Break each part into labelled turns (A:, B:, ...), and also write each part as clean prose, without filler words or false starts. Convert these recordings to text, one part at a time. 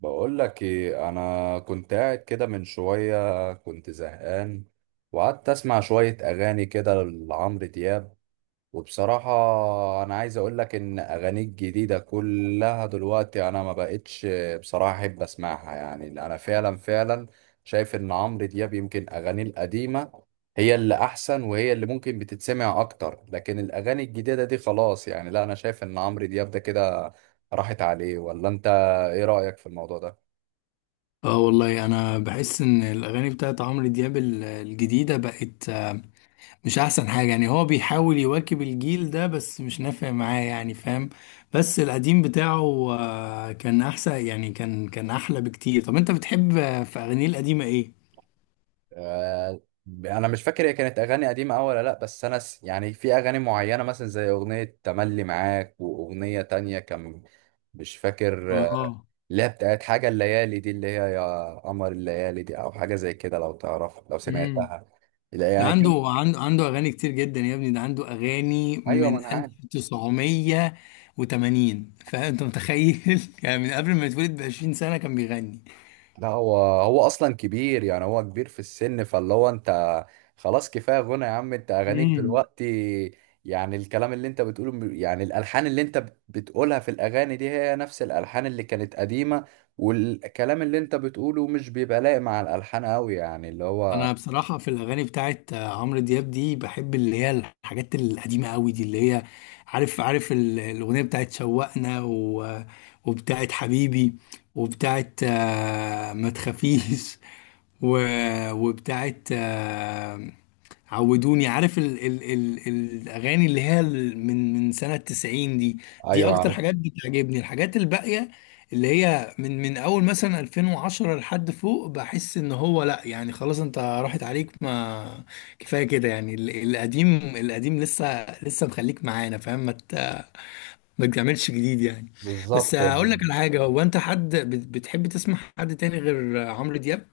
A: بقول لك ايه، انا كنت قاعد كده من شويه، كنت زهقان وقعدت اسمع شويه اغاني كده لعمرو دياب. وبصراحه انا عايز اقول لك ان اغانيه الجديده كلها دلوقتي انا ما بقتش بصراحه احب اسمعها. يعني انا فعلا شايف ان عمرو دياب يمكن اغانيه القديمه هي اللي احسن، وهي اللي ممكن بتتسمع اكتر، لكن الاغاني الجديده دي خلاص. يعني لا، انا شايف ان عمرو دياب ده كده راحت عليه. ولا انت ايه رايك في الموضوع ده؟
B: اه، والله انا بحس ان الاغاني بتاعت عمرو دياب الجديده بقت، مش احسن حاجه، يعني هو بيحاول يواكب الجيل ده، بس مش نافع معاه، يعني فاهم؟ بس القديم بتاعه كان احسن، يعني كان احلى بكتير. طب انت بتحب في اغانيه القديمه ايه؟
A: آه، انا مش فاكر هي كانت اغاني قديمه أوي ولا لا، بس يعني في اغاني معينه مثلا زي اغنيه تملي معاك واغنيه تانية كان مش فاكر
B: اه.
A: اللي هي بتاعت حاجه الليالي دي، اللي هي يا قمر الليالي دي او حاجه زي كده لو تعرف لو
B: امم.
A: سمعتها. لا
B: ده
A: يعني كان.
B: عنده اغاني كتير جدا يا ابني، ده عنده اغاني
A: ايوه
B: من
A: ما انا عارف.
B: 1980، فانت متخيل يعني من قبل ما يتولد ب 20 سنه كان بيغني.
A: لا، هو اصلا كبير، يعني هو كبير في السن. فاللي هو انت خلاص، كفايه غنى يا عم. انت اغانيك
B: امم.
A: دلوقتي يعني الكلام اللي انت بتقوله يعني الالحان اللي انت بتقولها في الاغاني دي هي نفس الالحان اللي كانت قديمه، والكلام اللي انت بتقوله مش بيبقى لايق مع الالحان قوي، يعني اللي هو.
B: انا بصراحه في الاغاني بتاعت عمرو دياب دي بحب اللي هي الحاجات القديمه قوي دي، اللي هي عارف الاغنيه بتاعت شوقنا، وبتاعت حبيبي، وبتاعت ما تخافيش، و... وبتاعت عودوني، عارف ال الاغاني اللي هي من سنه 90 دي. دي
A: ايوه
B: اكتر
A: عارف.
B: حاجات بتعجبني، الحاجات الباقيه اللي هي من اول مثلا 2010 لحد فوق بحس ان هو، لا يعني خلاص انت راحت عليك، ما كفايه كده، يعني القديم القديم لسه لسه مخليك معانا، فاهم؟ ما تعملش جديد يعني. بس
A: بالظبط
B: هقول لك
A: يعني.
B: على حاجه، هو انت حد بتحب تسمع حد تاني غير عمرو دياب؟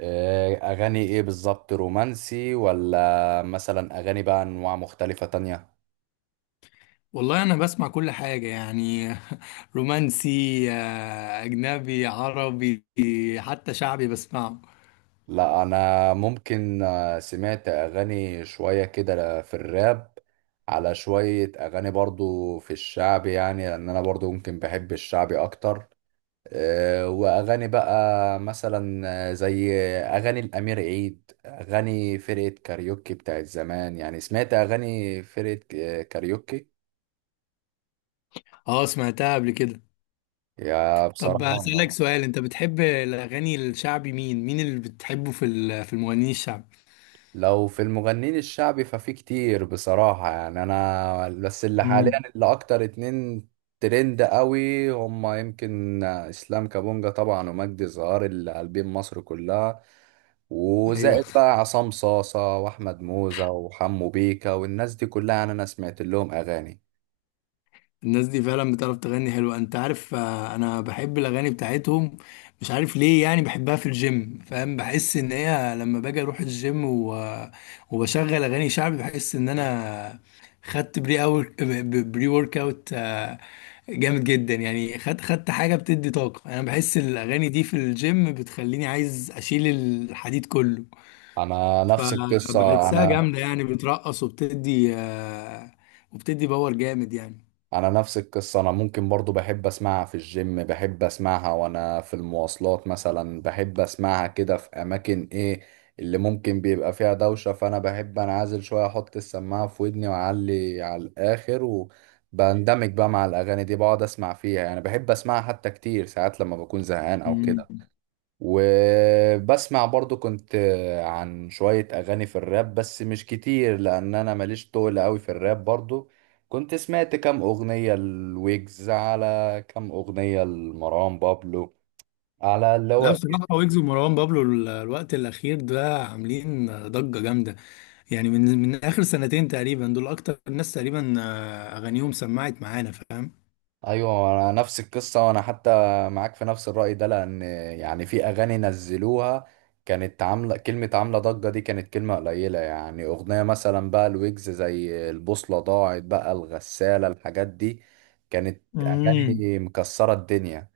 A: اغاني ايه بالظبط؟ رومانسي، ولا مثلا اغاني بقى انواع مختلفه تانية؟
B: والله انا بسمع كل حاجه يعني. رومانسي، اجنبي، عربي، حتى شعبي بسمعه.
A: لا انا ممكن سمعت اغاني شوية كده في الراب، على شوية اغاني برضو في الشعب. يعني لان انا برضو ممكن بحب الشعبي اكتر. واغاني بقى مثلا زي اغاني الامير عيد، اغاني فرقة كاريوكي بتاعت زمان. يعني سمعت اغاني فرقة كاريوكي.
B: اه، سمعتها قبل كده.
A: يا
B: طب اسالك
A: بصراحة.
B: سؤال، انت بتحب الاغاني الشعبي، مين اللي بتحبه في في المغنيين الشعبي؟
A: لو في المغنيين الشعبي ففي كتير بصراحة، يعني أنا بس اللي حاليا
B: مم.
A: اللي أكتر اتنين ترند قوي هما يمكن إسلام كابونجا طبعا، ومجدي الزهار اللي قلبين مصر كلها.
B: ايوه،
A: وزائد بقى عصام صاصة وأحمد موزة وحمو بيكا والناس دي كلها، يعني أنا سمعت لهم أغاني.
B: الناس دي فعلا بتعرف تغني حلو. انت عارف، انا بحب الاغاني بتاعتهم، مش عارف ليه، يعني بحبها في الجيم، فاهم؟ بحس ان هي لما باجي اروح الجيم وبشغل اغاني شعبي، بحس ان انا خدت بري أور... بري ورك اوت جامد جدا، يعني خدت حاجه بتدي طاقه. انا بحس الاغاني دي في الجيم بتخليني عايز اشيل الحديد كله،
A: أنا نفس القصة.
B: فبحسها
A: أنا
B: جامده، يعني بترقص وبتدي باور جامد يعني.
A: انا نفس القصه، انا ممكن برضو بحب اسمعها في الجيم، بحب اسمعها وانا في المواصلات مثلا، بحب اسمعها كده في اماكن ايه اللي ممكن بيبقى فيها دوشه، فانا بحب انعزل شويه، احط السماعه في ودني واعلي على الاخر، وبندمج بقى مع الاغاني دي، بقعد اسمع فيها. يعني بحب اسمعها حتى كتير ساعات لما بكون زهقان او
B: مم.
A: كده. وبسمع برضو كنت عن شوية أغاني في الراب بس مش كتير، لأن أنا ماليش طول أوي في الراب. برضو كنت سمعت كام أغنية الويجز، على كام أغنية لمروان بابلو، على اللي
B: لا،
A: هو.
B: بصراحة ويجز ومروان بابلو الوقت الأخير ده عاملين ضجة جامدة، يعني من آخر سنتين تقريبا، دول أكتر الناس تقريبا أغانيهم سمعت معانا، فاهم؟
A: ايوه انا نفس القصه، وانا حتى معاك في نفس الراي ده، لان يعني في اغاني نزلوها كانت عامله كلمه، عامله ضجه، دي كانت كلمه قليله، يعني اغنيه مثلا بقى الويجز زي البوصله ضاعت بقى الغساله، الحاجات دي كانت
B: امم.
A: اغاني مكسره الدنيا.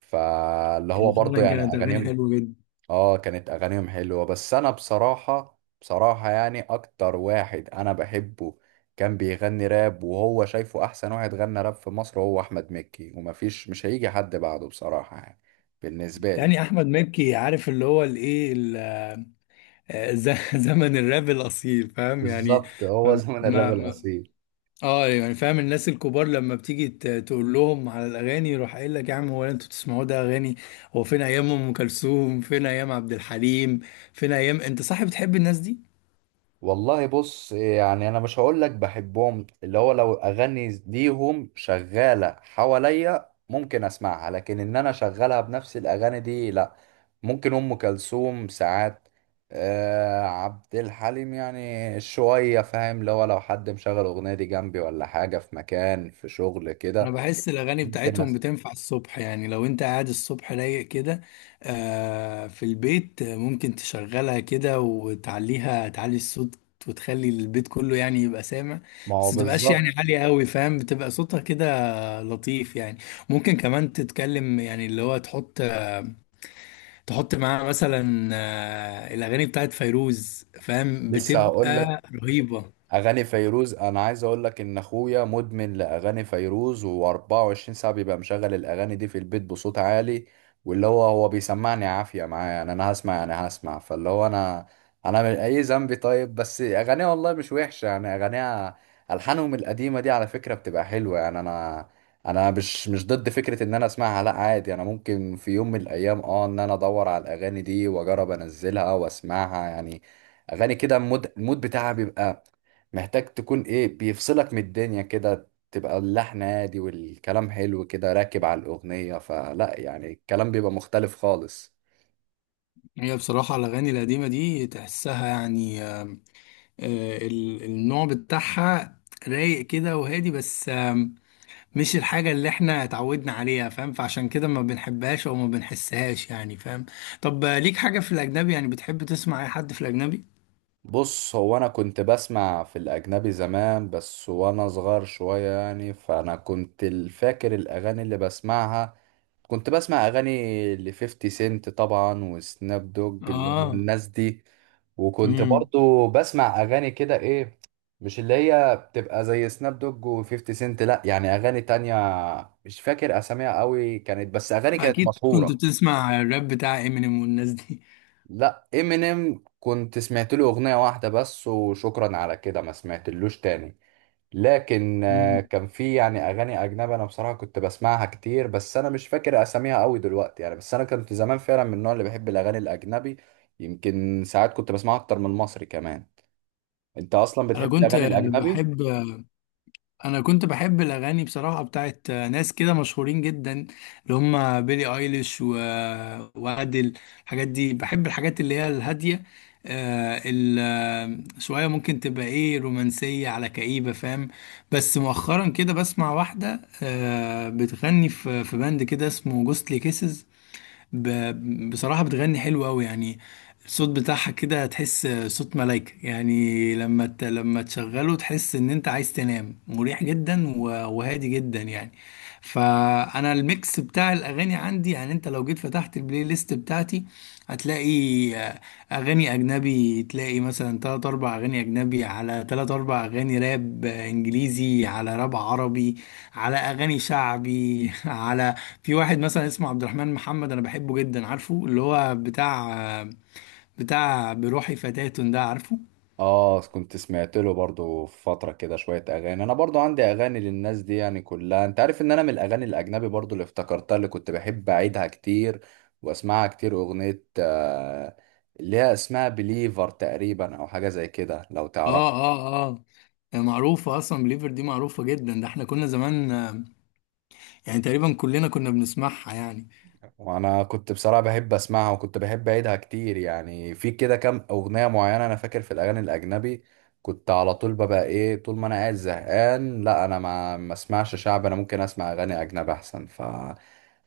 A: فاللي هو
B: يعني
A: برضه
B: فعلا
A: يعني
B: كانت أغاني
A: اغانيهم.
B: حلوة جدا،
A: اه كانت اغانيهم حلوة، بس انا بصراحة يعني اكتر واحد انا بحبه كان بيغني راب، وهو شايفه احسن واحد غنى راب في مصر هو احمد مكي، ومفيش مش هيجي حد بعده بصراحة، يعني بالنسبة لي.
B: يعني أحمد مكي، عارف اللي هو الإيه ال- آه، ز- زمن الراب الأصيل، فاهم يعني؟
A: بالظبط، هو
B: ما
A: زمن الراب
B: ما
A: الاصيل.
B: اه يعني فاهم، الناس الكبار لما بتيجي تقول لهم على الاغاني، يروح قايل لك، يا عم هو انتوا بتسمعوا ده اغاني؟ هو فين ايام ام كلثوم، فين ايام عبد الحليم، فين ايام، انت صح بتحب الناس دي؟
A: والله بص، يعني انا مش هقول لك بحبهم. اللي هو لو اغاني ليهم شغالة حواليا ممكن اسمعها، لكن ان انا شغالها بنفس الاغاني دي لا. ممكن ام كلثوم ساعات، آه عبد الحليم يعني شوية، فاهم اللي هو لو حد مشغل اغنية دي جنبي ولا حاجة في مكان في شغل
B: انا
A: كده،
B: بحس الاغاني
A: ممكن
B: بتاعتهم
A: أسمع.
B: بتنفع الصبح، يعني لو انت قاعد الصبح رايق كده في البيت، ممكن تشغلها كده وتعليها، تعلي الصوت، وتخلي البيت كله يعني يبقى سامع.
A: ما هو
B: بس ما تبقاش يعني
A: بالظبط.
B: عالية قوي، فاهم؟ بتبقى صوتها كده لطيف يعني. ممكن كمان تتكلم، يعني اللي هو تحط معاها مثلا الاغاني بتاعت فيروز، فاهم؟
A: لسه هقول.
B: بتبقى رهيبه.
A: اغاني فيروز، انا عايز اقول لك ان اخويا مدمن لاغاني فيروز، و24 ساعه بيبقى مشغل الاغاني دي في البيت بصوت عالي. واللي هو هو بيسمعني عافيه معايا، يعني انا هسمع، يعني هسمع. فاللي هو انا من اي ذنبي طيب؟ بس اغانيها والله مش وحشه، يعني اغانيها، الحانهم القديمه دي على فكره بتبقى حلوه. يعني انا مش ضد فكره ان انا اسمعها، لا عادي، انا ممكن في يوم من الايام اه ان انا ادور على الاغاني دي واجرب انزلها واسمعها. يعني اغاني كده، المود بتاعها بيبقى محتاج تكون ايه، بيفصلك من الدنيا كده، تبقى اللحن هادي والكلام حلو كده راكب على الأغنية، فلا يعني الكلام بيبقى مختلف خالص.
B: هي بصراحه الاغاني القديمه دي تحسها يعني النوع بتاعها رايق كده وهادي، بس مش الحاجه اللي احنا اتعودنا عليها، فاهم؟ فعشان كده ما بنحبهاش او ما بنحسهاش يعني، فاهم؟ طب ليك حاجه في الاجنبي؟ يعني بتحب تسمع اي حد في الاجنبي؟
A: بص هو انا كنت بسمع في الاجنبي زمان بس، وانا صغير شوية يعني. فانا كنت فاكر الاغاني اللي بسمعها، كنت بسمع اغاني ل 50 سنت طبعا وسناب دوج، اللي هم
B: اه.
A: الناس دي. وكنت
B: امم.
A: برضو بسمع اغاني كده ايه، مش اللي هي بتبقى زي سناب دوج و50 سنت لا، يعني اغاني تانية مش فاكر اساميها قوي كانت، بس اغاني كانت
B: اكيد كنت
A: مشهورة.
B: بتسمع الراب بتاع امينيم والناس دي.
A: لا امينيم كنت سمعت له اغنيه واحده بس وشكرا على كده، ما سمعتلوش تاني. لكن
B: مم.
A: كان في يعني اغاني اجنبي انا بصراحه كنت بسمعها كتير، بس انا مش فاكر اساميها قوي دلوقتي. يعني بس انا كنت زمان فعلا من النوع اللي بيحب الاغاني الاجنبي، يمكن ساعات كنت بسمعها اكتر من المصري كمان. انت اصلا
B: انا
A: بتحب
B: كنت
A: الاغاني الاجنبي؟
B: بحب انا كنت بحب الاغاني بصراحه بتاعت ناس كده مشهورين جدا، اللي هم بيلي ايليش وادل. الحاجات دي بحب، الحاجات اللي هي الهاديه، آه ال... آه، شويه ممكن تبقى ايه، رومانسيه على كئيبه، فاهم؟ بس مؤخرا كده بسمع واحده بتغني في باند كده اسمه جوستلي كيسز، ب... بصراحة بتغني حلو أوي يعني. الصوت بتاعها كده هتحس صوت ملايكة، يعني لما تشغله تحس إن أنت عايز تنام مريح جدا وهادي جدا يعني. فأنا الميكس بتاع الأغاني عندي، يعني أنت لو جيت فتحت البلاي ليست بتاعتي هتلاقي آه، أغاني أجنبي. تلاقي مثلا تلات أربع أغاني أجنبي، على تلات أربع أغاني راب إنجليزي، على راب عربي، على أغاني شعبي، على في واحد مثلا اسمه عبد الرحمن محمد انا بحبه جدا، عارفه اللي هو بتاع بروحي فتاة ده؟ عارفه؟
A: اه كنت سمعت له برضو في فترة كده شوية اغاني، انا برضو عندي اغاني للناس دي يعني كلها. انت عارف ان انا من الاغاني الاجنبي برضو اللي افتكرتها، اللي كنت بحب اعيدها كتير واسمعها كتير، اغنية آه اللي هي اسمها بليفر تقريبا او حاجة زي كده لو تعرف.
B: اه، اه، اه، معروفة اصلا، بليفر دي معروفة جدا، ده احنا كنا زمان يعني تقريبا كلنا كنا بنسمعها يعني.
A: وانا كنت بصراحه بحب اسمعها، وكنت بحب اعيدها كتير. يعني في كده كام اغنيه معينه انا فاكر في الاغاني الاجنبي كنت على طول ببقى ايه، طول ما انا قاعد زهقان لا، انا ما اسمعش شعب، انا ممكن اسمع اغاني اجنبي احسن. ف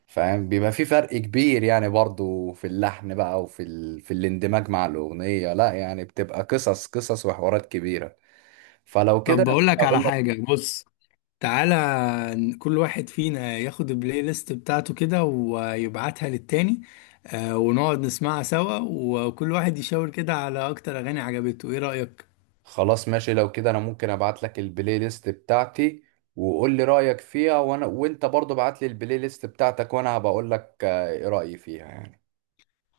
A: فاهم بيبقى في فرق كبير، يعني برضو في اللحن بقى وفي في الاندماج مع الاغنيه، لا يعني بتبقى قصص قصص وحوارات كبيره. فلو كده
B: طب
A: انا
B: بقول
A: كنت
B: لك على
A: هقول.
B: حاجة، بص تعالى، كل واحد فينا ياخد البلاي ليست بتاعته كده ويبعتها للتاني، ونقعد نسمعها سوا، وكل واحد يشاور كده على اكتر اغاني عجبته. ايه رأيك؟
A: خلاص ماشي، لو كده انا ممكن ابعت لك البلاي ليست بتاعتي، وقول لي رايك فيها، وانا وانت برضو ابعت لي البلاي ليست بتاعتك، وانا هبقول لك ايه رايي فيها يعني.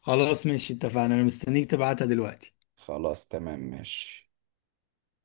B: خلاص ماشي، اتفقنا، انا مستنيك تبعتها دلوقتي.
A: خلاص تمام ماشي.